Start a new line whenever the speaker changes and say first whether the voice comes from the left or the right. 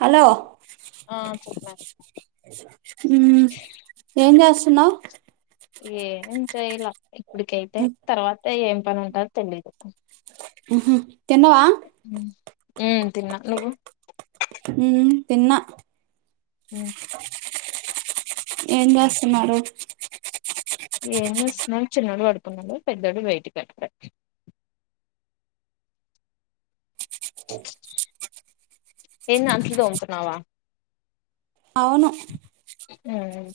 right: Hello
left: ఆ చెప్పండి
right: మ్ ఏం చెస్ స్తున్నా
left: ఏంచేయాలా ఇప్పుడికైతే తర్వాత ఏం ట అంత తెలిదు
right: మ్ తిన్నవా
left: ఉ తిన్నా నువ్వు
right: మ్మ్ తిన్నా
left: మ్
right: ఏం చేస్తున్నారు
left: ఏం చేస్తున్నా చిన్నడు పడుకున్నాడు పెద్దోడు బయటి [unintelligible] ఏంది అంట్లు తోముతున్నావా
right: అవును
left: ఉమ్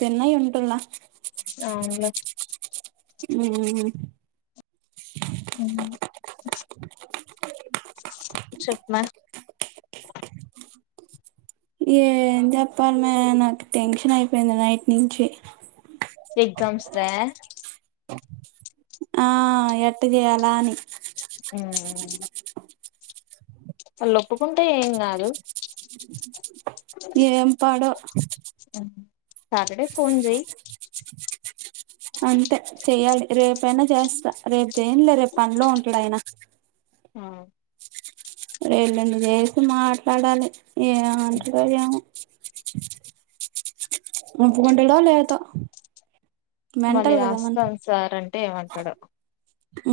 right: తిన్నయి ఉంటల్ల
left: అవును లే
right: మ్మ్
left: మ్ చెప్మా
right: ఏం చెప్పాల మే నాకు టెన్షన్ అయిపోయింది నైట్ నుంచి
left: ఎగ్జామ్స్ రా
right: ఆ ఎట్ట చేయాల అని
left: ఆ వాళ్ళు ఒప్పుకుంటే ఏం కాదు
right: ఏం పాడో
left: సాటడే ఫోన్ చేయి
right: అంతే చెయ్యాలి రేపయినా చేస్తా రేపు చేయనులే రేపు పనిలో ఉంటాడు అయినా
left: ఆ
right: ఎల్లుండి చేసి మాట్లాడాలి
left: ఉమ్.
right: ఏమంటడో ఏమో ఒప్పుకుంటడో లేదో
left: మళ్ళీ
right: మెంటల్ కదా మన్
left: వస్తాం సార్ అంటే ఏమంటడో
right: ఆ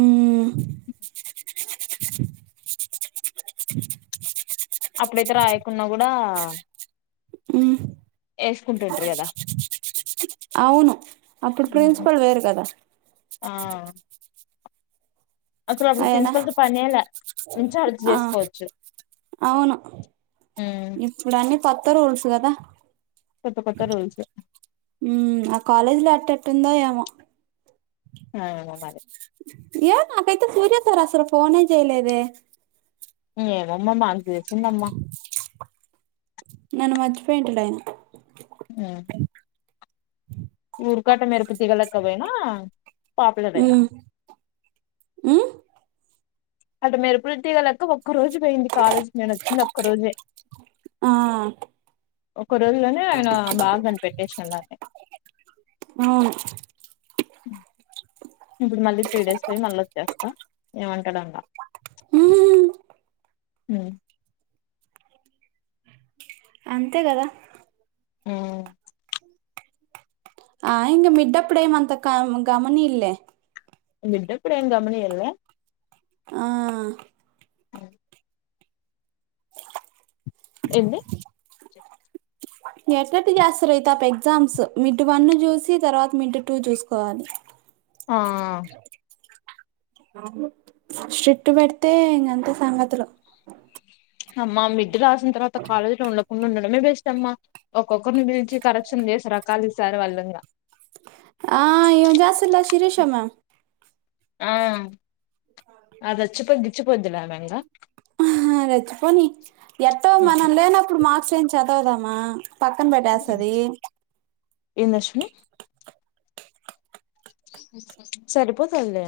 left: అప్పుడైతే రాయకున్నా కూడా
right: ఆ
left: వేసుకుంటుంటరు కదా
right: అవును అప్పుడు
left: ఉమ్.
right: ప్రిన్సిపల్ వేరు కదా
left: ఆ అసలు అప్పుడు
right: ఆయన
left: ప్రిన్సిపల్తో పనేలా ఇంచార్జ్ తొ
right: ఆ
left: చేసుకోవచ్చు
right: అవును ఇప్పుడు అన్ని కొత్త రూల్సు కదా
left: పెద్ద పెద్ద రూల్సు
right: మ్మ్ ఆ కాలేజ్ లో అట్టట్టెట్టుందో ఏమో
left: ఏమో మరి
right: ఏ నాకైతే సూర్య సార్ అసలు ఫోనే చేయలేదే
left: ఏమోమ్మ మాకు చేసి ఉందమ్మా
right: నన్ను మర్చిపోయింటడు ఆయన
left: ఊర్ కట్ట మెరుపు తీగ లెక్క పోయినా పాపులరైనా
right: మ్మ్ మ్మ్
left: అటు మెరుపుడు తీగ లెక్క ఒక్క రోజు పోయింది కాలేజీకి నేను వచ్చిన ఒక్క రోజే
right: ఆ
left: ఒక రోజులోనే ఆయన బాగా కనిపెట్టేసాడు దాన్ని
right: అవును
left: అ ఇప్పుడు మళ్ళీ త్రీ డేస్ పోయి మళ్ళ వచ్చేస్తా ఏమంటడో ఇంక
right: మ్మ్ అంతే కదా
left: హ
right: ఆ ఇంక మిడ్ అప్పుడు ఏమి అంత క గమనీడు లె
left: మిడ్ అప్పుడు ఏం గమనీయడు లె
right: ఆ
left: ఏంది
right: ఎట్టెట్ట చేస్తరో ఈ తాప ఎగ్జామ్స్ మిడ్ వన్ చూసి తర్వాత మిడ్ టూ చూసుకోవాలి
left: ఆ
right: స్ట్రిట్ పెడితే ఇంక అంతే సంగతులు
left: అమ్మా మి రాసిన తరువాత కాలేజ్ లొ ఉండక ఉండడమే బెస్ట్ అమ్మ ఒక్కొక్కరిని పిలిచి కరెక్షన్ చేసి రకాలు సారి వాల్లింగ
right: ఆ ఈమె జేస్తుల్ల శిరీష మేమ్
left: ఆ అదచ్చిపో ఇచ్చిపోదిలే ఆమె ఇంకా
right: హా అది వచ్చిపోని ఎట్టో మనం లేనప్పుడు మార్క్స్ కం చదవుదామా
left: ఎంద అశ్విని సరిపోతల్లే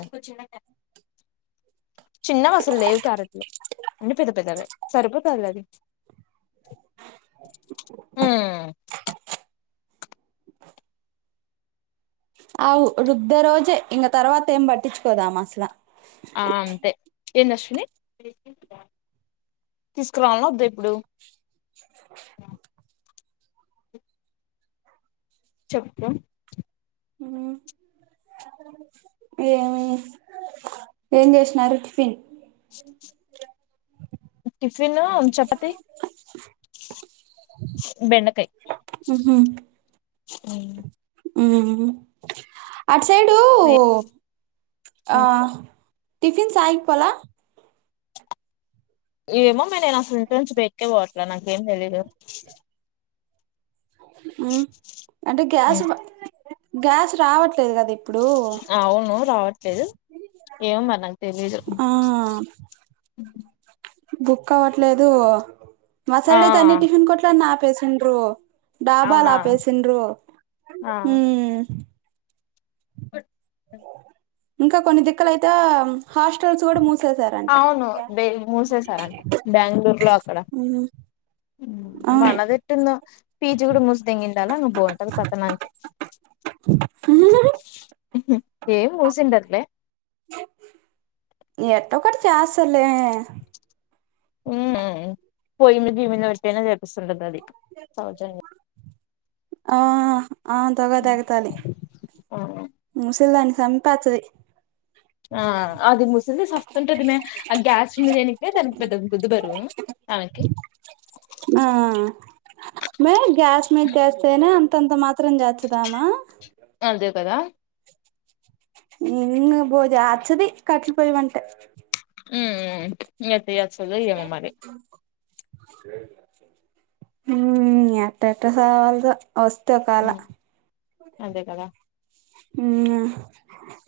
left: చిన్నవి అసలు లేవు క్యారెట్లు అన్ని పెద్ద పెద్దవే సరిపోతలే అది హ్మ్మ్
right: ఆ రుద్దే రోజే ఇంక తర్వాత ఏం పట్టించుకోదామా అసలు
left: ఎంది అశ్విని తీసుకురాలన వద్దా ఇప్పుడు చెప్ప
right: ఎమ్ ఏం చేసినారు టిఫిన్
left: టిఫ్ చిన్న చపాతి బెండకాయ
right: ఉహు
left: హ్మ్
right: ఉ అంట్ సైడు ఆ టిఫిన్ సాగిపోలా
left: ఏమో మె నేను అసలు ఇంట్లో నుంచి బయటకే పోవట్ల నా ఏం తెలీదు
right: ఉ అంటే గ్యాస్ గ్యాస్ రావట్లేదు కదా ఇప్
left: అవును రావట్ లేదు ఏమో మరి నాకు తెలీదు
right: ఆ బుక్ అవ్వట్లేదు మా
left: ఆ
right: సైడ్ అయితేన్ని టిఫన్ కోట్లన్ని నాపి పసెండ్ర డాబాల
left: అవునా
right: ఆ పేసిండ్రు
left: ఏయ్
right: ఇంకా కొన్ని దిక్కలుయితే
left: అవును బే మూసేసారంట బెంగళూరు లో అక్కడ
right: ఉమ్ అవును
left: మనదేట్టుందొ పీజి కూడా ము తెంగిండాల అ బాగుంటది కతనానికి ఏం మూసిండట్లే
right: ఎటోకట్ట చేస్తారులే
left: ఉ పోయి జిమ వచ్చేనా చెప్ ప్రసన్నత అది సౌన్యం
right: ఆ ఆ తగదాగతాలి
left: ఆ
right: ముసిల్దా నికి చంపచది
left: ఆ అదిం ముసింది సస్తు ఉంటదిమే ఆ గ్యాస్ జేనికే దానికి పెద్ద బుద్ధ బరువు ఆమెకి
right: ఆ అ మేయ్ గ్యాస్ మీద గ్యాస్ తేన అంతంత్ర మాత్రం జేతాదమా
left: అంతే కదా
right: ఇం పోజ అచ్చది కట్లు పోయమనంట
left: ఉ ఏమోచ్చింరో ఏమో మరి
right: ఉ ఎట్టెట్ట సావాల్దో వస్తుకాల
left: ఉమ్, అదే కదా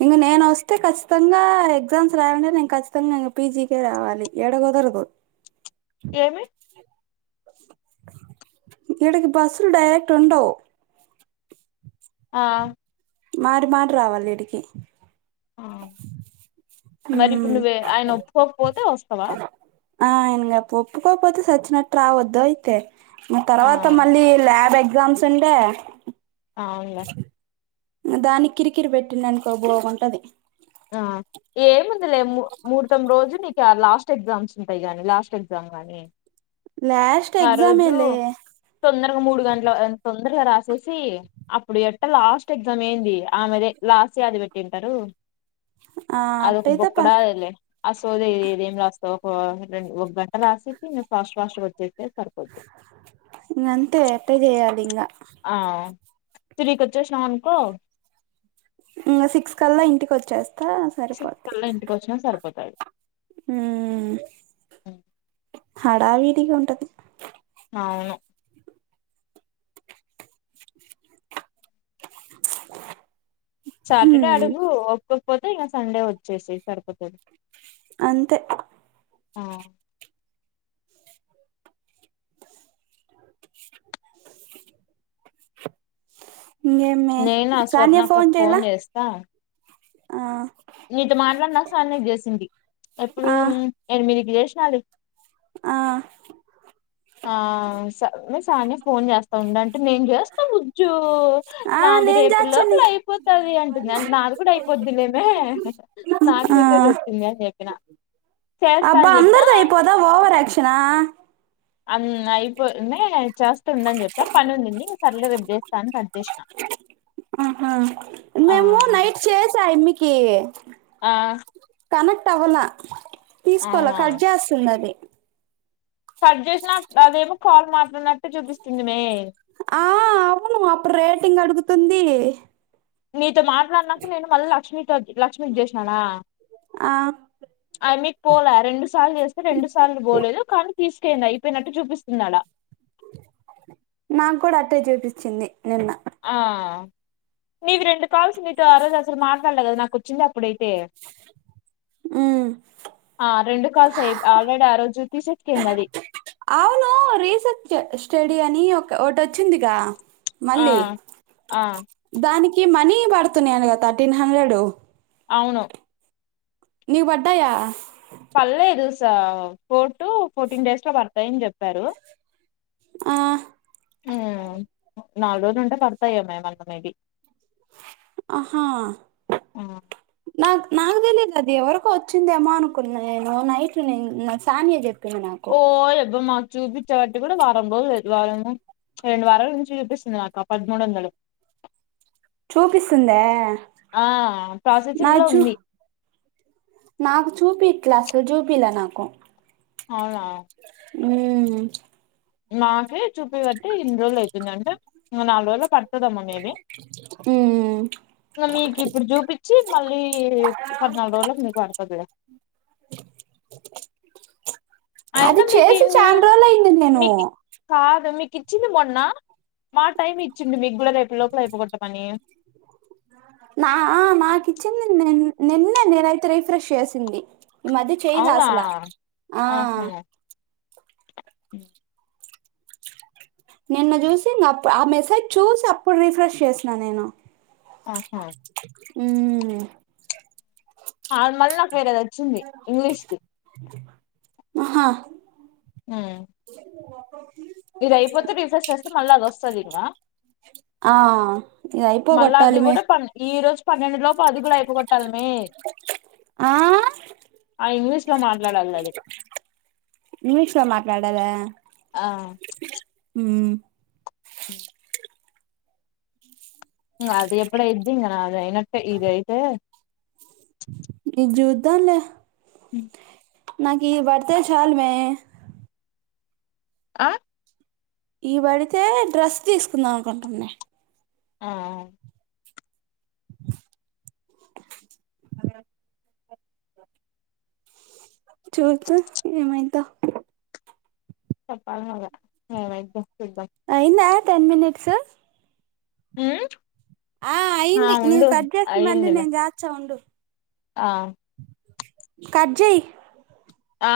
right: ఇంక నేనొస్తే ఖచ్చితంగా ఎగ్జామ్స్ రాయ నేను ఖచ్చితంగా ఇంక పీజీకే రావాలి ఏడ కుదరదు
left: ఏమి
right: ఇడకి బస్సులు డైరెక్ట్ ఉండవు
left: ఆ
right: మారిమాటిరావాలి ఈడికి
left: ఆ మరి ఇప్పుడు
right: ఉమ్
left: నువ్వే ఆయన ఒప్పుకోకపోతే వస్తావా
right: ఆ ఇంగ ఒప్పుకోకపోతే సచ్చినట్ రావద్దు అయితే
left: ఆ
right: తర్వాత మళ్ళీ ల్యాబ్ గమ్స్ంటే
left: అవున్లే
right: దానికిరికిరి పెట్టిండనుకో బోగంటది
left: ఏ లెమ్ము ముహూర్తం రోజు ని లాస్ట్ ఎగ్జామ్స్ ఉంటాయి గాని లాస్ట్ ఎగ్జామ్ గాని
right: లాస్ట్ ఎక్సామేలే
left: ఇ మూడు గంటల తొందరగా రాసేసి అప్పుడు ఎట్ట లాస్ట్ ఎగ్జామ్ ఏంది ఆమెదే లాస్యాది పెట్టింటరు
right: ఆ
left: అదొక
right: అట్టయితే పర్
left: బొక్కడాదిలే అసోద ఏద ఒక రె ఒక గంట రాసేసి నేను ఫస్ట్ ఫాస్ట్ వచ్చే
right: ఇంగంతే అట్టే జేయాలింగ
left: ఆ త్రీ కోచ్చేషినావంకో
right: ఇంగ సిక్స్ కల్లా ఇంటికొచ్చేస్
left: సిక్స్కల్లా ఇంటికొచ్చిన సరిపోద్ది
right: ఊ హడావిడిగా ఉంటది
left: అవును సాటర్డే
right: హ్మ్
left: అడుగు ఒక్కొక్క పోతే ఇక సండే వచ్చేసెయ్ సరిపోతది
right: అంతే
left: హ్మ్
right: ఇంగేమ్మే
left: నేనా
right: సానియా
left: స్వర్ణక్క కి ఫోన్
right: చేయలా
left: చేస్తా
right: ఆ
left: నీతో మాట్లాడి నా సార్ అన్న చేసింది ఎప్పుడు
right: ఆ
left: ఎనిమిదికి చేస్ విషాలి
right: ఆ
left: ఆ మే సానే ఫోన్ చేస్తా ఉండం అ నేను చేస్తా ముుజ్జు,
right: ఆ
left: నాది
right: నేను
left: రేపు లోపల
right: చేచ్చను
left: అయిపోతది అంటుంది, అంటే నాది కూద అయిపోద్దిలేమే నాకు
right: ఆ
left: మిసేజ్ వచ్చింది అని చెప్పిన చేస్తా
right: అబ్బా
left: అని
right: అందర్
left: చెప్పినా
right: ద అయిపోదా ఓవర్ యాక్షనా
left: అ అయిపోని చేస్త ఉండని జెప్ప పని ఉంది ఇక సర్లే విబ్ చేస్తాని కట్సిన
right: మేము నైట్ చేసాయి కి
left: ఆ
right: కనెక్ట్ అవ్వల తీసుకోవాల
left: అవునా
right: కట్ చేస్తుంది అది
left: కట్ చేసినా అదేమో కాల్ మాట్లాడినట్టు చూపిస్తుంది మే
right: ఆ అవును అప్పు రేటింగ్ అడుగు తుంది
left: మీ ఇట్లా మాట్లాడినాక నేన్ మల్ల లక్ష్మి [unintelligible] లక్ష్మీకి చేసానా,
right: ఆ
left: ఐ మీక్ పోలే రెండు సార్లు చేస్తే రెండు సార్లు పోలేదు కానీ తీసుకెయిందా అయిపోయినట్టు చూపిస్తున్నాడా
right: నాకు కూడా అట్టే చూపిచింది నిన్న
left: ఆ నవ రెం కాల్స్ మీ అరజసలు మా వల నాకుచచ్చ ఇప్పుడైతే
right: ఉమ్
left: ఆ రెండు కాల్ సయి ఆల్రెడీ ఆ రోజు జ్యోతిషట్ కిందది
right: ఇ అని ఒక ఒకటి వచ్చిందిగా
left: ఆ
right: మళ్ళీ
left: ఆ
right: దానిక్ మనీ బడుతు న అనుగా తథర్టీన్ హండ్రెడ్
left: అవును
right: నవ అడ్డాయా
left: పర్లేదు స ఫోర్ టు ఫోర్టీన్ డేస్ లో పడతాయని చెప్పారు
right: ఆ
left: ఆ నాలుగు రోజు ఉంటే పడతాయ మేమ్ అంత మేబి
right: ఆహా నా నాకు తెలీయదు అది ఎవరికో వచ్చిందేమో అనుకున్నా నేను నైట్ నేను సానియా చెప్ నాకు
left: చూపించబట్టి కూడా వారం రోజులు వారంము రెండు వారాలు నుంచి చూపిస్తుంది నాక పదమూడు వందలు
right: చూపిస్తుందా
left: ఆ
right: నా
left: ప్రాసెసింగ్ లో
right: చూ
left: ఉంది
right: నాకు చూపి క్లాస్ చూపిలా నాకు
left: అవునా
right: ఉ
left: నాకి చూప బట్టి ఇన్ని రోజలు అవుతుంది అంటే నాలుగుల పడి వమ్మ మీది
right: ఉమ్
left: ఇకా మీకు ఇప్పుడు చూపించి మళ్ళీ పద్నాలుగు రోజులకు మీకు పడుతుంది
right: అది చేసి చాని రోజులు అయింది నేను
left: మీకు కాదు మీకు ఇచ్చింది మొన్న మా టైమ్ ఇచ్చింది మికుల రేపు లోపల అయిపోగొట్టమని
right: నా నాకు ఇచ్చింది నిన్నే నేనుతే రీఫ్రెష్ చేసింది ఈ మది చేయలే
left: అవునా
right: అసలా ఆ
left: హ
right: నిన్న చూసి ఆ మెసేజ్ చూసి అప్పుడు రీఫ్రెష్ చేసినా నేను
left: ఆహా
right: ఉ
left: మళ్ళీ నాకు వేరేది అది వచ్చింది ఇంగ్లీష్ కి
right: ఆహా
left: ఆ ఇది అయిపోతే రీసెస్ చేస్తే మళ్ళీ అది వస్తుంది ఇంకా
right: ఆ ఇది
left: మళ్ళీ అది
right: అయిపోగొట్టాలి మే
left: కూడా ప ఈ రోజు పన్నెండు లో అది కూడా అయిపోగొట్టాల మీ
right: ఆ
left: ఆ ఇంగ్లీష్ లో మాట్లాడాలి అది
right: ఇంగ్లీష్ లో మాట్లాడాలా
left: ఆ
right: మ్మ్
left: హ అది ఎప్పుడ ఇయ్యిది నాకి అయినట్టే ఇగ అయితే
right: జుద్ధం లే
left: హ
right: నాకు ఈ వర్త చాలు మే
left: ఆ
right: ఈ పడితే డ్రెస్ తీసుకుందాం అనుకుంటున్నా
left: ఆ
right: చూద్దం ఏమయిద్దో?
left: చెప్పల్గదా? ఏమైద్దో చూద్దాం.
right: అయిందా టెన్ మినిట్స్.
left: ఉమ్?
right: ఆ అయింది నివ్ కట్ చేయ్, మల్లి
left: అయిందిలే
right: నేన్ జెస్తా ఉండు.
left: ఆ
right: కట్ జై.
left: ఆ